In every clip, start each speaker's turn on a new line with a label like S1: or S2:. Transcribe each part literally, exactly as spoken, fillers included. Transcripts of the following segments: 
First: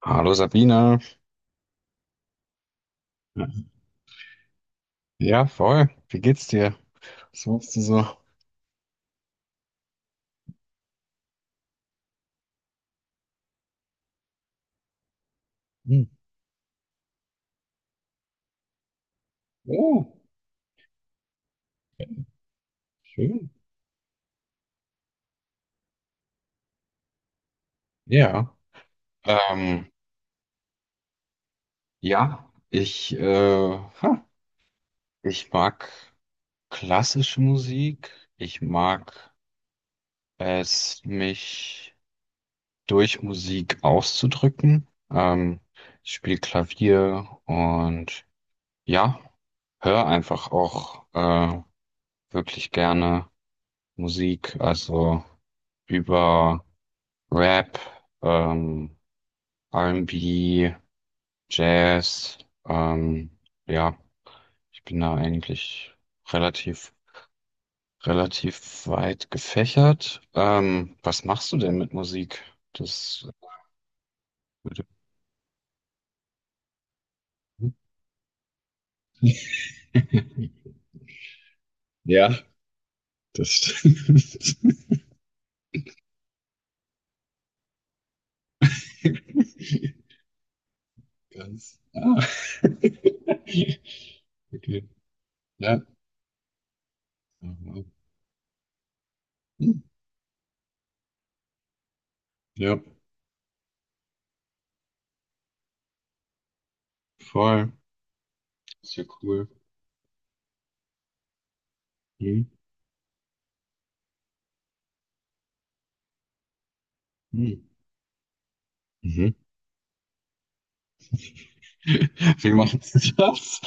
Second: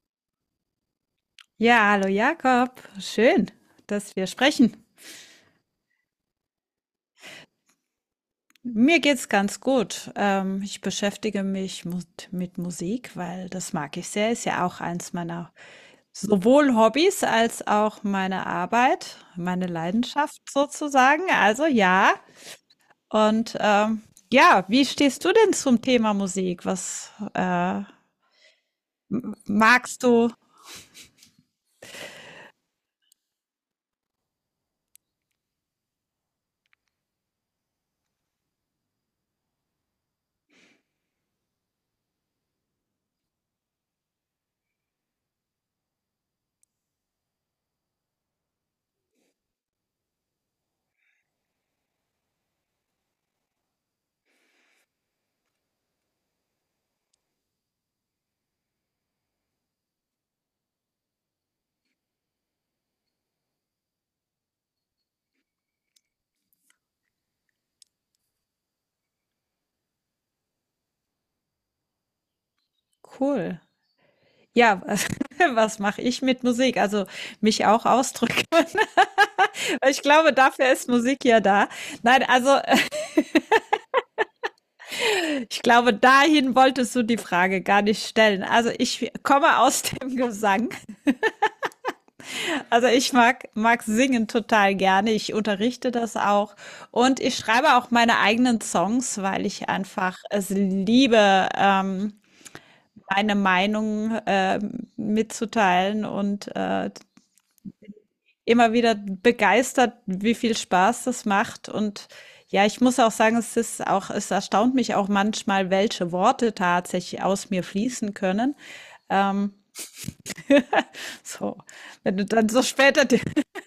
S1: Hallo Sabine.
S2: Ja, hallo Jakob. Schön, dass wir sprechen.
S1: Ja, voll. Wie geht's dir? Was machst du so?
S2: Mir geht's ganz gut. Ähm, ich beschäftige mich mu- mit Musik, weil das mag ich sehr. Ist ja auch eins meiner
S1: Hm.
S2: sowohl Hobbys als auch meine Arbeit, meine
S1: Oh,
S2: Leidenschaft sozusagen. Also ja.
S1: schön.
S2: Und ähm, ja, wie stehst du denn zum Thema Musik? Was äh,
S1: Ja.
S2: m-
S1: Ähm,
S2: magst du?
S1: ja, ich, äh, ha, ich mag klassische Musik. Ich mag es, mich durch Musik auszudrücken. Ähm, ich spiele Klavier und ja, höre einfach auch äh, wirklich gerne Musik. Also über Rap, ähm, R und B, Jazz, ähm, ja, ich bin da eigentlich relativ, relativ weit gefächert. Ähm, was machst du denn mit Musik? Das
S2: Cool. Ja,
S1: würde.
S2: was mache ich mit Musik? Also mich auch ausdrücken. Ich glaube, dafür ist Musik ja da. Nein,
S1: Ja,
S2: also äh,
S1: das stimmt.
S2: ich glaube, dahin wolltest du die Frage gar nicht stellen. Also ich komme aus dem Gesang.
S1: Ganz. Ah.
S2: Also ich mag, mag singen total
S1: Okay.
S2: gerne. Ich
S1: Ja.
S2: unterrichte das auch. Und ich schreibe
S1: Aha.
S2: auch meine eigenen Songs, weil ich
S1: Hm.
S2: einfach es liebe, ähm,
S1: Ja,
S2: meine Meinung äh, mitzuteilen und äh,
S1: voll.
S2: immer wieder
S1: Ist ja cool.
S2: begeistert, wie viel Spaß das macht. Und
S1: Hm.
S2: ja, ich muss auch sagen, es ist auch, es erstaunt mich auch manchmal, welche Worte tatsächlich aus mir
S1: Hm.
S2: fließen können.
S1: Mhm.
S2: Ähm, so, wenn du dann
S1: Wie
S2: so
S1: machen
S2: später,
S1: Sie das?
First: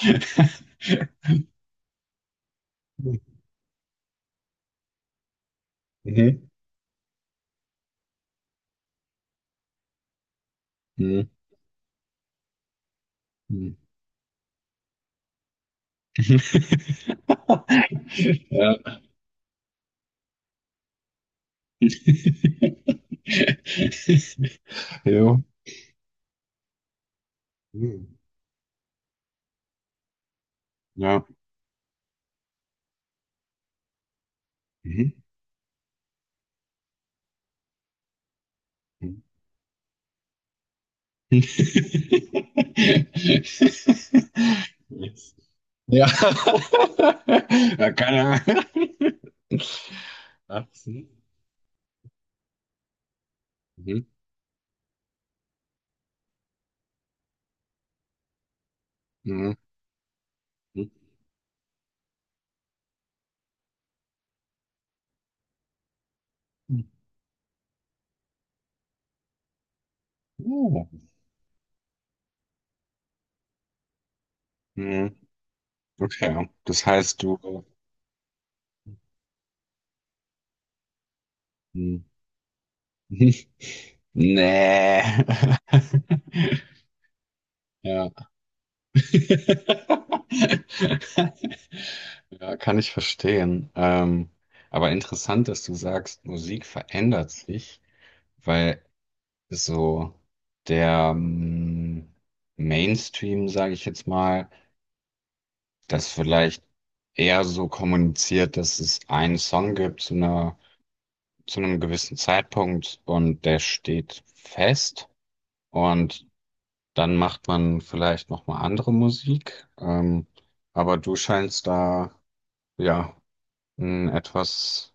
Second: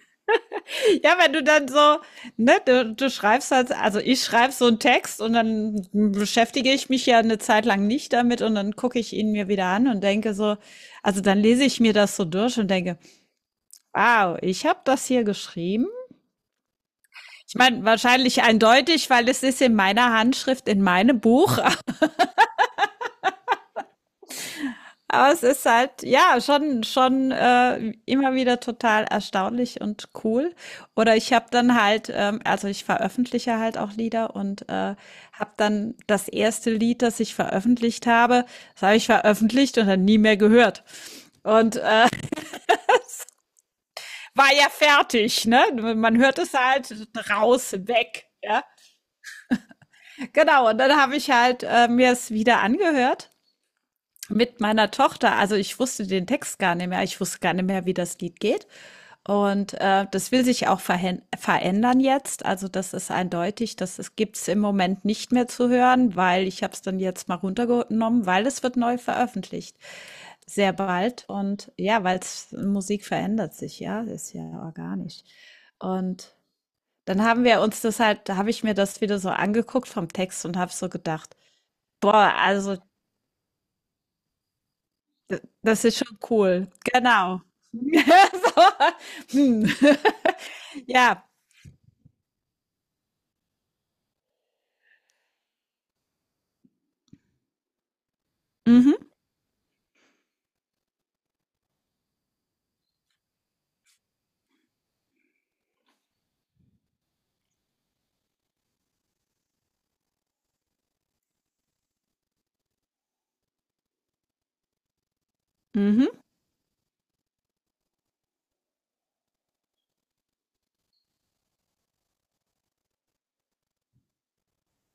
S2: ja, wenn du dann so, ne, du, du schreibst halt, also ich schreibe so einen Text und dann
S1: Mhm.
S2: beschäftige ich mich ja eine Zeit lang nicht damit und dann gucke ich ihn mir wieder an und denke so, also
S1: Mhm.
S2: dann lese ich mir das so durch und denke,
S1: Mhm.
S2: wow, ich habe das hier geschrieben. Ich meine, wahrscheinlich
S1: Ja.
S2: eindeutig, weil es ist in meiner Handschrift, in meinem Buch. Aber
S1: Ja.
S2: es ist halt, ja, schon, schon äh,
S1: Mhm.
S2: immer wieder total erstaunlich und cool. Oder
S1: Ja.
S2: ich habe dann halt, ähm, also ich veröffentliche halt auch Lieder und äh,
S1: Mhm.
S2: habe dann das erste Lied, das ich veröffentlicht habe, das habe ich
S1: Mhm.
S2: veröffentlicht und dann nie mehr gehört. Und äh, war ja
S1: Yes.
S2: fertig, ne?
S1: Ja.
S2: Man hört es halt raus,
S1: Ja, keine
S2: weg. Ja,
S1: Ahnung. Ach,
S2: genau. Und dann
S1: mhm.
S2: habe ich halt äh, mir es wieder angehört
S1: Mhm.
S2: mit meiner Tochter, also ich wusste den Text gar nicht mehr, ich wusste gar nicht mehr, wie das Lied geht.
S1: Mhm.
S2: Und äh, das will sich auch
S1: Mhm.
S2: verhän- verändern jetzt. Also das ist eindeutig, das ist- gibt's im Moment nicht mehr zu hören, weil ich habe
S1: Mhm.
S2: es dann jetzt mal runtergenommen, weil es wird neu veröffentlicht. Sehr
S1: Oh.
S2: bald. Und ja, weil Musik verändert sich, ja, ist ja
S1: Mhm.
S2: organisch. Und
S1: Okay, das
S2: dann
S1: heißt,
S2: haben wir
S1: du
S2: uns das halt, da habe ich mir das wieder so angeguckt vom Text und habe so gedacht,
S1: mhm.
S2: boah, also
S1: Mhm. Ne.
S2: D das ist schon cool. Genau.
S1: Ja.
S2: So, hm. Ja.
S1: Ja, kann ich verstehen. Ähm, aber interessant, dass du sagst, Musik verändert sich, weil
S2: Mhm.
S1: so der ähm, Mainstream, sage ich jetzt mal, das vielleicht eher so kommuniziert, dass es einen Song gibt zu einer, zu einem gewissen Zeitpunkt und der steht fest.
S2: Mhm.
S1: Und dann macht man vielleicht noch mal andere Musik, ähm, aber du scheinst da ja einen etwas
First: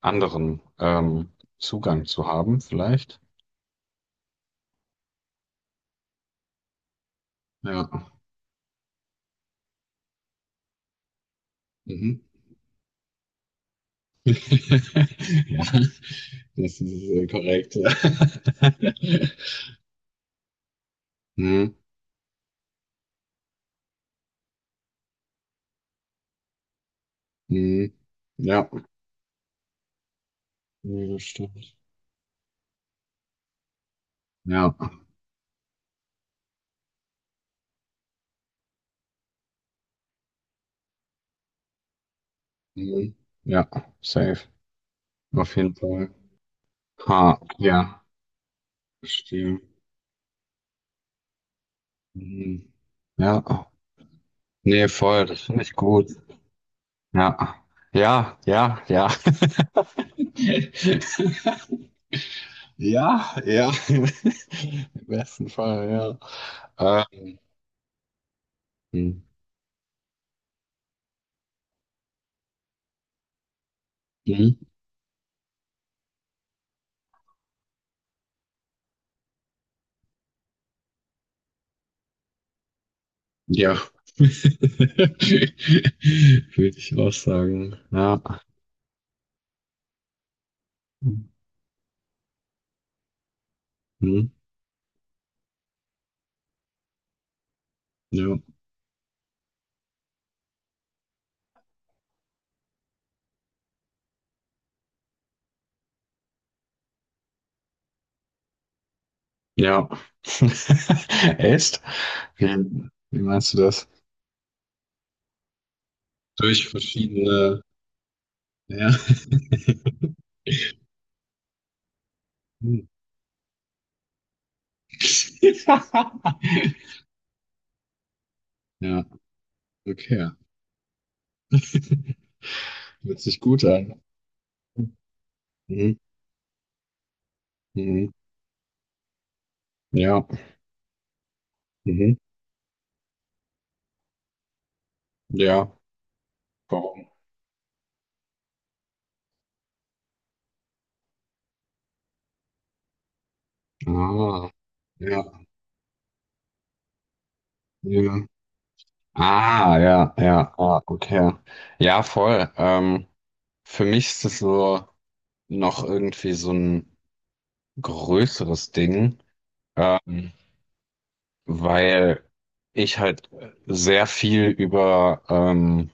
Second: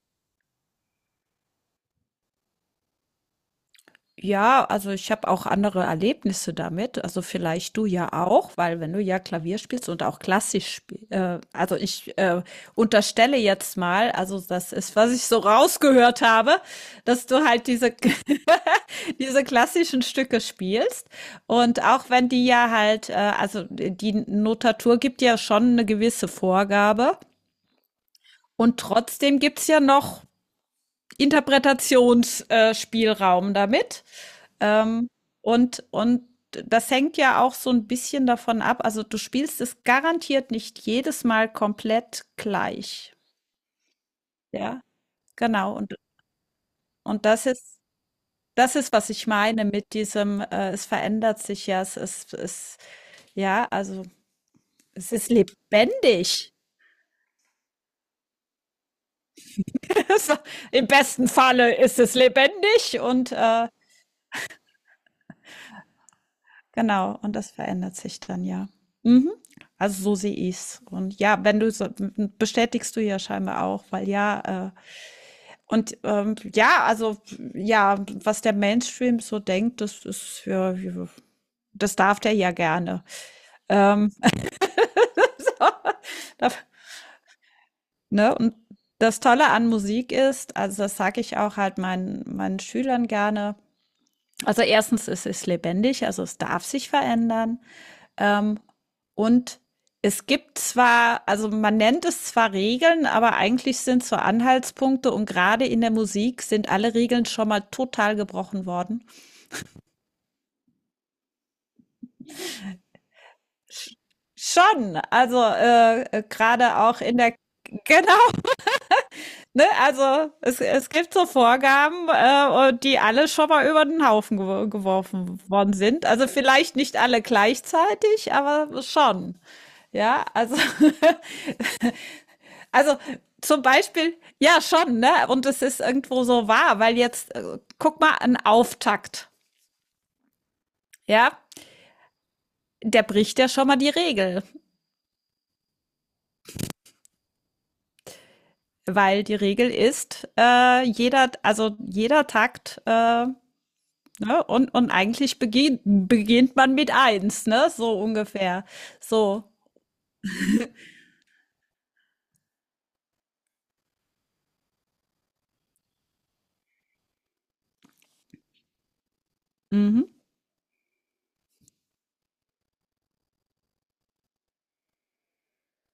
S1: anderen ähm, Zugang zu haben, vielleicht.
S2: Ja, also ich habe auch andere Erlebnisse damit. Also vielleicht du
S1: Ja.
S2: ja auch, weil wenn du ja Klavier spielst und auch klassisch spielst, äh, also ich
S1: Mhm.
S2: äh, unterstelle jetzt mal, also das ist, was ich so
S1: Ja,
S2: rausgehört habe,
S1: das ist
S2: dass
S1: äh,
S2: du halt
S1: korrekt, ja.
S2: diese, diese klassischen Stücke spielst.
S1: Mhm.
S2: Und auch wenn die ja halt, äh, also die Notatur gibt ja schon eine gewisse Vorgabe
S1: Mhm. Ja.
S2: und trotzdem gibt's ja noch
S1: Ja, das stimmt.
S2: Interpretationsspielraum damit.
S1: Ja.
S2: Ähm, und und das hängt ja auch so ein bisschen davon ab, also, du spielst es garantiert nicht jedes Mal komplett gleich,
S1: Mhm. Ja, safe.
S2: ja?
S1: Auf
S2: Genau,
S1: jeden
S2: und
S1: Fall.
S2: und
S1: Ha,
S2: das ist
S1: ja,
S2: das ist, was ich
S1: verstehe.
S2: meine mit diesem, äh, es verändert sich ja, es es
S1: Mhm.
S2: es ja,
S1: Ja.
S2: also,
S1: Nee,
S2: es
S1: voll,
S2: ist
S1: das finde ich gut.
S2: lebendig.
S1: Ja, ja, ja, ja.
S2: Es Im besten Falle ist es lebendig und,
S1: Ja,
S2: äh
S1: ja. Im besten Fall, ja.
S2: genau, und
S1: Ähm,
S2: das verändert sich dann ja. Mhm. Also so sehe ich's. Und ja, wenn du so, bestätigst du ja scheinbar auch, weil
S1: mhm.
S2: ja, äh, und ähm, ja, also ja, was der Mainstream so denkt, das ist ja, ja, das darf der ja gerne.
S1: Ja.
S2: Ähm, darf,
S1: Würde ich auch sagen. Ja.
S2: ne? Und das Tolle an Musik ist, also das sage ich auch halt meinen, meinen Schülern gerne.
S1: Mhm.
S2: Also erstens ist es lebendig, also es darf sich verändern.
S1: Ja.
S2: Ähm, und es gibt zwar, also man nennt es zwar Regeln, aber eigentlich sind es so Anhaltspunkte und gerade in der Musik sind alle Regeln schon mal total gebrochen worden.
S1: Ja. Echt? Wie, wie meinst du das?
S2: Sch- Schon, also äh, äh,
S1: Durch
S2: gerade auch in der,
S1: verschiedene.
S2: genau,
S1: Ja.
S2: ne? Also es, es gibt so Vorgaben, äh,
S1: Hm.
S2: und die alle schon mal über den Haufen gew- geworfen worden sind. Also vielleicht nicht alle gleichzeitig, aber
S1: Ja,
S2: schon. Ja,
S1: okay.
S2: also also
S1: Hört sich
S2: zum
S1: gut an.
S2: Beispiel, ja schon, ne? Und es ist
S1: Mhm.
S2: irgendwo so wahr, weil jetzt, äh, guck
S1: Mhm.
S2: mal, ein Auftakt,
S1: Ja.
S2: ja,
S1: Mhm.
S2: der bricht ja schon mal die Regel,
S1: Ja. Warum?
S2: weil die Regel ist, äh, jeder, also jeder Takt, äh, ne?
S1: Ah.
S2: Und, und eigentlich
S1: Ja.
S2: beginnt, beginnt man mit eins, ne? So
S1: Ja.
S2: ungefähr. So.
S1: Ah, ja, ja, ah, okay. Ja, ja, voll. Ähm, für mich ist das so noch irgendwie so ein größeres Ding,
S2: Mhm.
S1: ähm, weil ich halt sehr viel über, ähm,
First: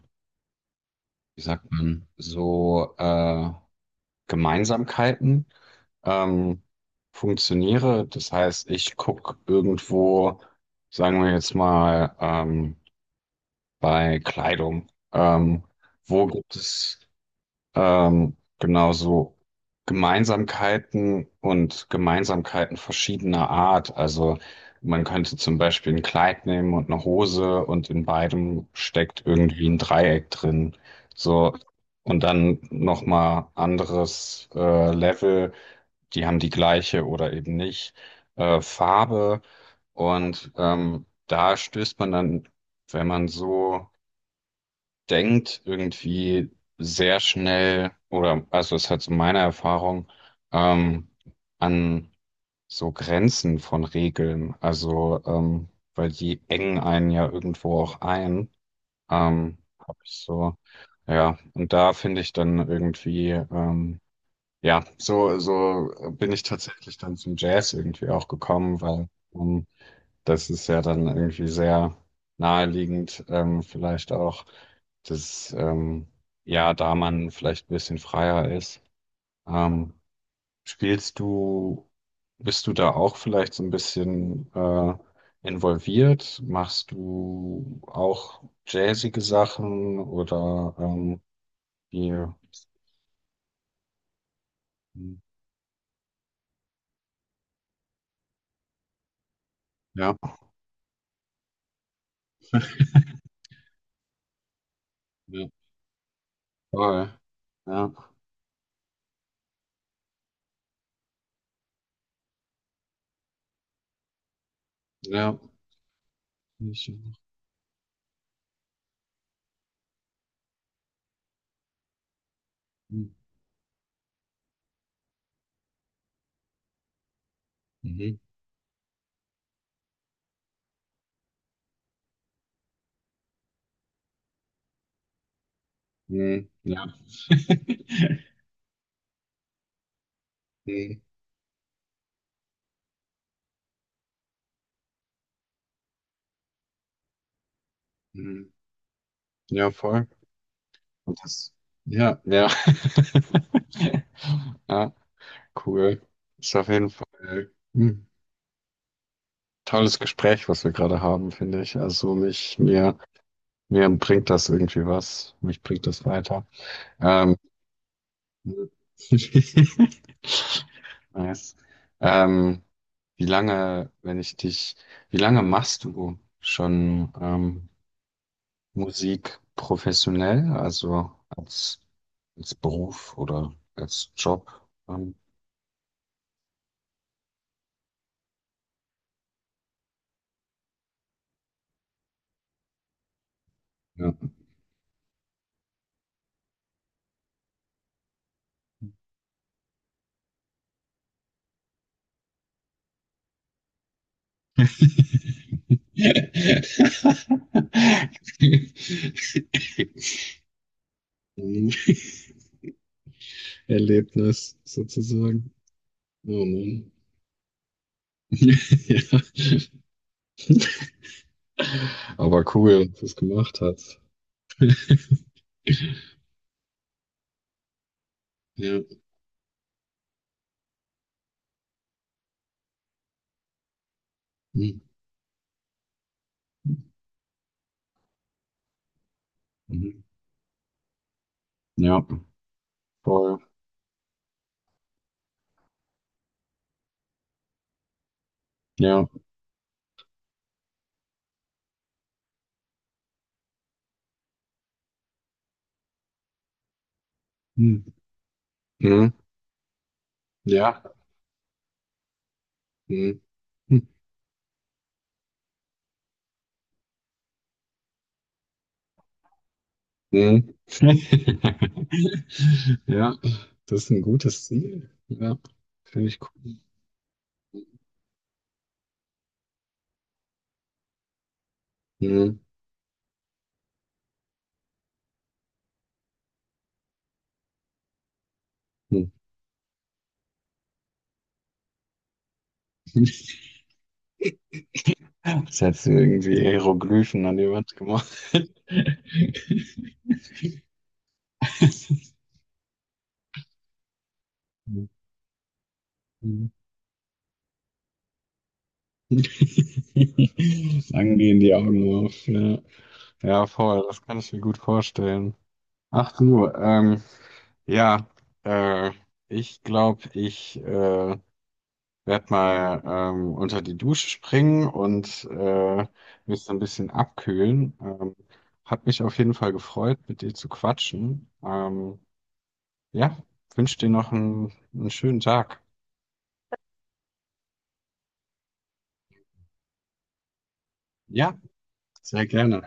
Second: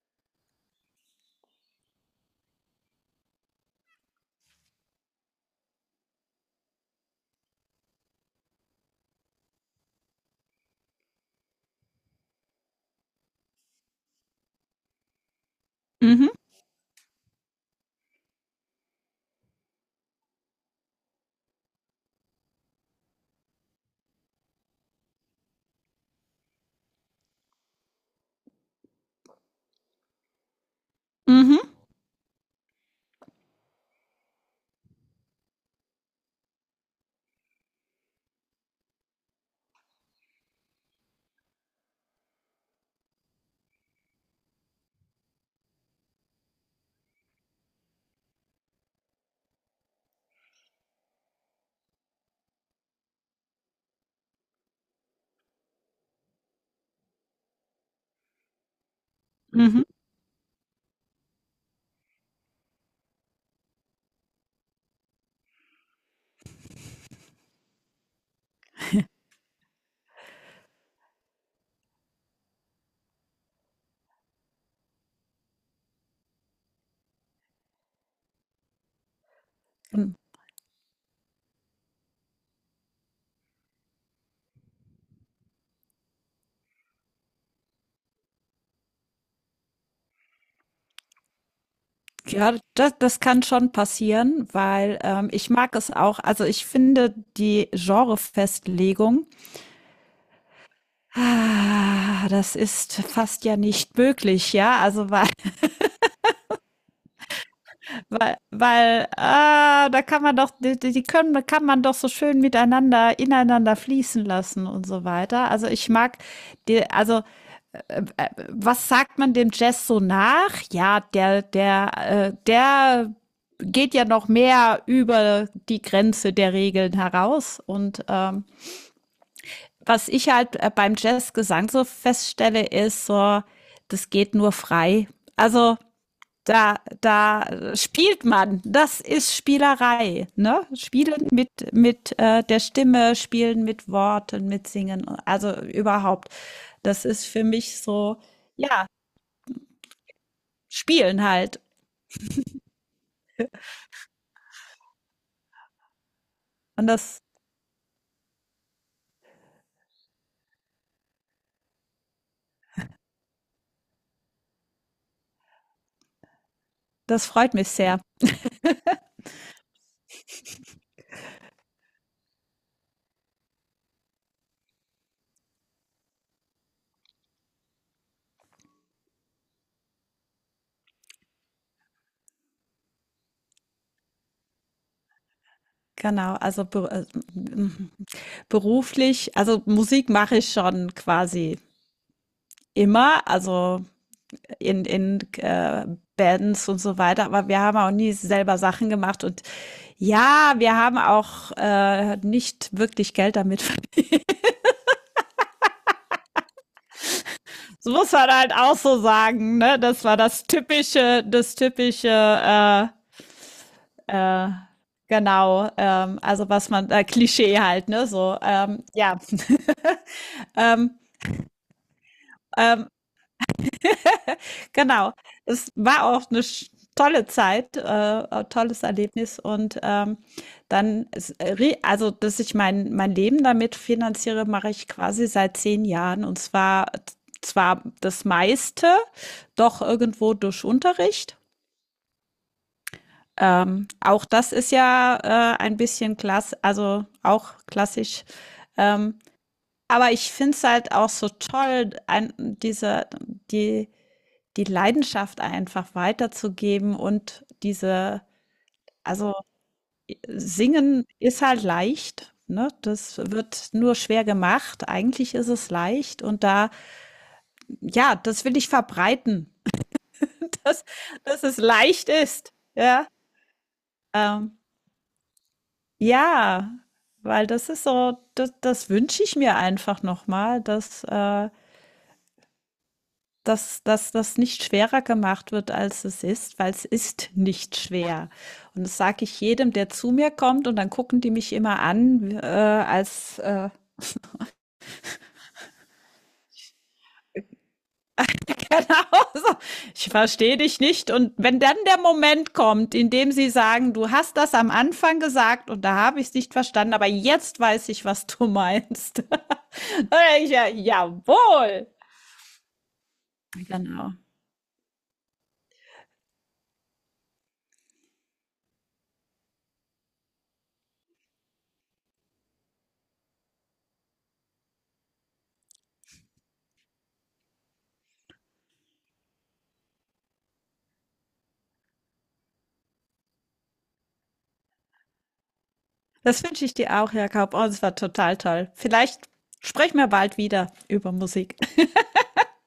S1: wie sagt man, so äh, Gemeinsamkeiten ähm, funktioniere. Das heißt, ich gucke irgendwo, sagen wir jetzt mal, ähm, bei Kleidung, ähm, wo
S2: Mhm.
S1: gibt es ähm, genau so Gemeinsamkeiten und Gemeinsamkeiten verschiedener Art. Also man könnte zum Beispiel ein Kleid nehmen und eine Hose und in beidem steckt irgendwie ein Dreieck drin. So
S2: Mhm.
S1: und dann noch mal anderes äh, Level. Die haben die gleiche oder eben nicht äh, Farbe und ähm, da stößt man dann, wenn man so denkt irgendwie sehr schnell, oder also es hat so meine Erfahrung, ähm, an so Grenzen von Regeln. Also, ähm, weil die engen einen ja irgendwo auch ein. Ähm,
S2: Mhm.
S1: hab ich so, ja, und da finde ich dann irgendwie, ähm, ja, so, so bin ich tatsächlich dann zum Jazz irgendwie auch gekommen, weil ähm, das ist ja dann irgendwie sehr naheliegend, ähm, vielleicht auch, dass ähm, ja, da man vielleicht ein bisschen freier ist. Ähm,
S2: Mhm.
S1: spielst du, bist du da auch vielleicht so ein bisschen äh, involviert? Machst du auch jazzige Sachen oder ähm, hier?
S2: Ja, das, das kann schon passieren, weil ähm, ich mag es auch. Also ich finde die Genrefestlegung,
S1: Ja,
S2: ah, das ist fast ja nicht möglich, ja? Also weil
S1: ja, voll. Ja,
S2: weil weil, ah, da kann man doch die die können da kann man doch so schön miteinander ineinander fließen lassen und so
S1: ja.
S2: weiter. Also, ich mag die,
S1: Ich-
S2: also, was sagt man dem Jazz so nach? Ja, der der, äh,
S1: Mhm.
S2: der geht ja noch mehr über die Grenze der Regeln heraus und, ähm was ich halt äh, beim Jazzgesang so feststelle, ist so, das geht nur frei. Also
S1: Mhm.
S2: da,
S1: Ja.
S2: da spielt man. Das ist Spielerei. Ne? Spielen mit, mit äh, der Stimme, spielen mit Worten, mit Singen. Also überhaupt. Das ist für mich so,
S1: Mhm.
S2: ja,
S1: Ja, voll. Und
S2: spielen
S1: das,
S2: halt.
S1: ja, ja. Ja, cool. Ist auf
S2: Und
S1: jeden
S2: das,
S1: Fall ein tolles Gespräch, was wir gerade haben, finde ich. Also mich, mir, mir bringt das irgendwie was. Mich bringt das weiter.
S2: das
S1: Ähm,
S2: freut mich sehr.
S1: nice. Ähm, wie lange, wenn ich dich, wie lange machst du schon ähm, Musik professionell, also als, als Beruf oder als Job. Ähm,
S2: Genau, also be äh, beruflich, also Musik mache ich schon quasi immer. Also
S1: ja.
S2: in, in äh, Bands und so weiter, aber wir haben auch nie selber Sachen gemacht und ja, wir haben auch äh, nicht wirklich Geld damit. Das muss man halt auch so sagen, ne? Das war das typische, das typische, äh, äh,
S1: Erlebnis sozusagen.
S2: genau, ähm,
S1: Oh
S2: also was man,
S1: Mann.
S2: äh, Klischee halt, ne? So, ähm, ja. ähm,
S1: Ja. Aber cool,
S2: ähm,
S1: dass du es gemacht hast.
S2: Genau. Es war auch eine sch tolle Zeit, äh, äh,
S1: Ja.
S2: tolles Erlebnis und, ähm, dann es re also, dass ich mein mein Leben damit finanziere, mache
S1: Mhm.
S2: ich quasi seit zehn Jahren, und zwar zwar das meiste doch
S1: Mhm.
S2: irgendwo durch Unterricht.
S1: Ja, voll.
S2: Ähm, auch das ist ja, äh, ein bisschen klass also, auch klassisch.
S1: Ja.
S2: Ähm, aber ich finde es halt auch so toll, ein diese die die Leidenschaft einfach weiterzugeben und
S1: Mhm.
S2: diese,
S1: Mhm.
S2: also,
S1: Ja.
S2: singen ist halt leicht, ne? Das
S1: Mhm.
S2: wird nur schwer gemacht. Eigentlich ist es leicht und da, ja, das will ich verbreiten,
S1: Mhm.
S2: dass dass es leicht ist, ja?
S1: Ja, das ist ein gutes
S2: Ähm,
S1: Ziel. Ja, finde ich cool.
S2: ja, weil das ist so, das das wünsche ich mir einfach nochmal, dass, äh
S1: Mhm.
S2: dass, dass das nicht schwerer gemacht wird, als es ist, weil es ist nicht schwer. Und das
S1: Hm.
S2: sage ich jedem, der zu mir kommt, und dann gucken die mich immer an, äh, als äh,
S1: Jetzt hättest du irgendwie Hieroglyphen an die Wand gemacht.
S2: genau, so, ich verstehe dich nicht. Und wenn dann der Moment kommt, in dem sie sagen, du hast das am Anfang gesagt und da habe ich es
S1: Mhm.
S2: nicht verstanden, aber jetzt weiß ich, was du meinst. Dann denke ich, ja,
S1: Dann gehen die
S2: jawohl.
S1: Augen auf. Ja, ja, voll, das
S2: Genau.
S1: kann ich mir gut vorstellen. Ach du, ähm, ja, äh, ich glaube, ich äh, werde mal ähm, unter die Dusche springen und äh, mich so ein bisschen abkühlen. Ähm, hat mich auf jeden Fall gefreut, mit dir zu quatschen. Ähm, ja, wünsche dir noch einen, einen schönen Tag.
S2: Das wünsche ich dir auch, Jakob. Oh, es war total toll. Vielleicht sprechen wir bald wieder über
S1: Ja,
S2: Musik.
S1: sehr gerne.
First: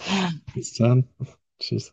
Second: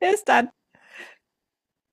S2: Bis dann.
S1: Bis dann. Tschüss.